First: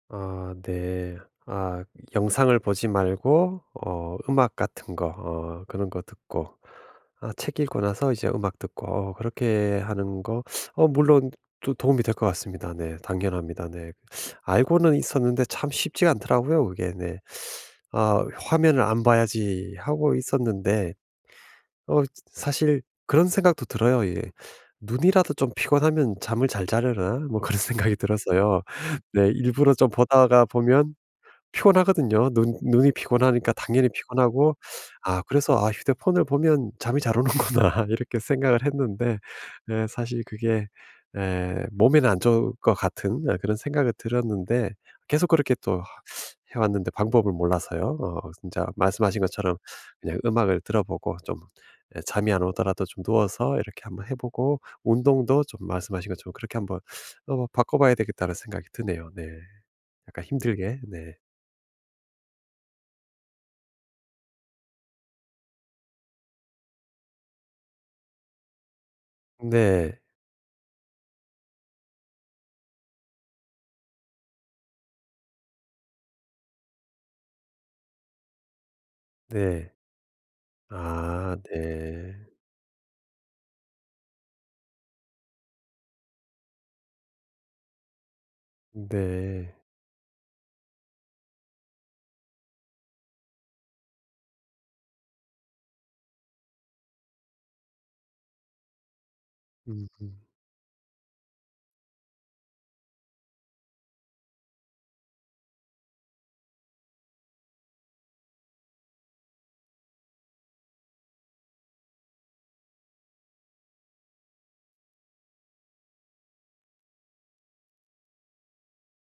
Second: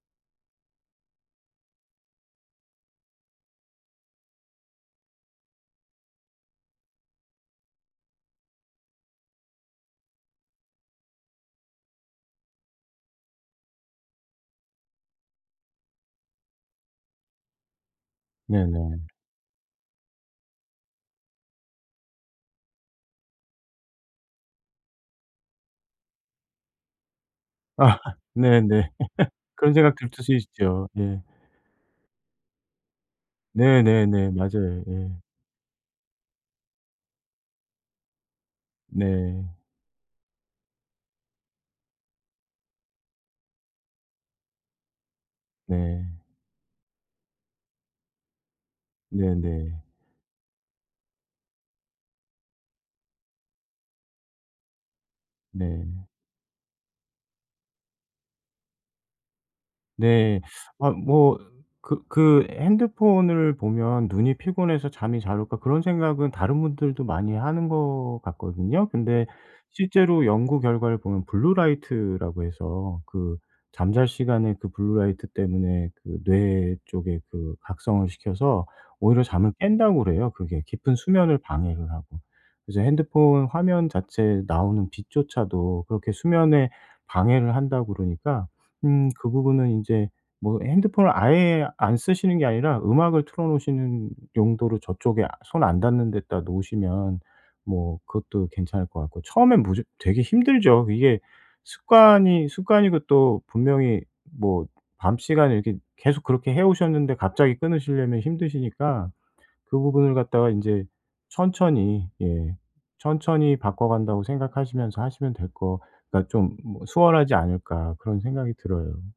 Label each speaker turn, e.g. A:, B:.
A: 아 네. 아 영상을 보지 말고 어 음악 같은 거 어 그런 거 듣고, 아 책 읽고 나서 이제 음악 듣고 어 그렇게 하는 거. 어 물론 도 도움이 될 것 같습니다. 네. 당연합니다. 네 알고는 있었는데 참 쉽지가 않더라고요 그게 네. 아 '화면을 안
B: 네네.
A: 봐야지.' 하고 있었는데 어 저 사실 그런 생각도 들어요 예. '눈이라도 좀 피곤하면 잠을 잘 자려나.' 뭐 그런 생각이
B: 아
A: 들어서요.
B: 네네.
A: 네
B: 그런
A: 일부러 좀
B: 생각들 들 수
A: 보다가
B: 있죠.
A: 보면
B: 예.
A: 피곤하거든요. 눈 눈이 피곤하니까 당연히
B: 네네네
A: 피곤하고
B: 맞아요. 예.
A: 아 그래서 '아 휴대폰을 보면 잠이 잘 오는구나.' 이렇게 생각을 했는데
B: 네.
A: 네 사실 그게 예 몸에는 안 좋을 것 같은 어 그런 생각은 들었는데 계속 그렇게 또 아
B: 네.
A: 해 왔는데 방법을 몰라서요. 어 진짜 말씀하신 것처럼
B: 네네.
A: 그냥 음악을 들어보고 좀 예 잠이 안 오더라도 좀 누워서 이렇게 한번 해 보고 운동도 좀
B: 네.
A: 말씀하신 것처럼 그렇게 한번 어 바꿔봐야 되겠다는 생각이 드네요 네. 약간
B: 네.
A: 힘들게.
B: 아
A: 네.
B: 뭐 그 그 '핸드폰을 보면 눈이 피곤해서 잠이 잘 올까.' 그런 생각은 다른 분들도 많이 하는 것 같거든요. 근데
A: 네.
B: 실제로 연구 결과를 보면 블루 라이트라고 해서 그 잠잘 시간에 그 블루 라이트 때문에 그 뇌 쪽에 그 각성을 시켜서 오히려 잠을
A: 네.
B: 깬다 그래요 그게 깊은
A: 아
B: 수면을 방해를 하고.
A: 네.
B: 이제 핸드폰 화면 자체에 나오는 빛조차도 그렇게 수면에 방해를 한다 그러니까 음 그
A: 네.
B: 부분은 인제 뭐 핸드폰을 아예 안 쓰시는 게 아니라 음악을 틀어 놓으시는 용도로 저쪽에 아 손 안 닿는 데다 놓으시면 뭐 그것도 괜찮을 것 같고. 처음엔 무조
A: 음.
B: 되게 힘들죠. 이게 습관이 습관이고 또 분명히 뭐 밤 시간에 이렇게 계속 그렇게 해오셨는데 갑자기 끊으시려면 힘드시니까 그 부분을 갖다가 인제 천천히 예 천천히 바꿔간다고 생각하시면서 하시면 될 거 그러니까 좀 뭐 수월하지 않을까 그런 생각이 들어요.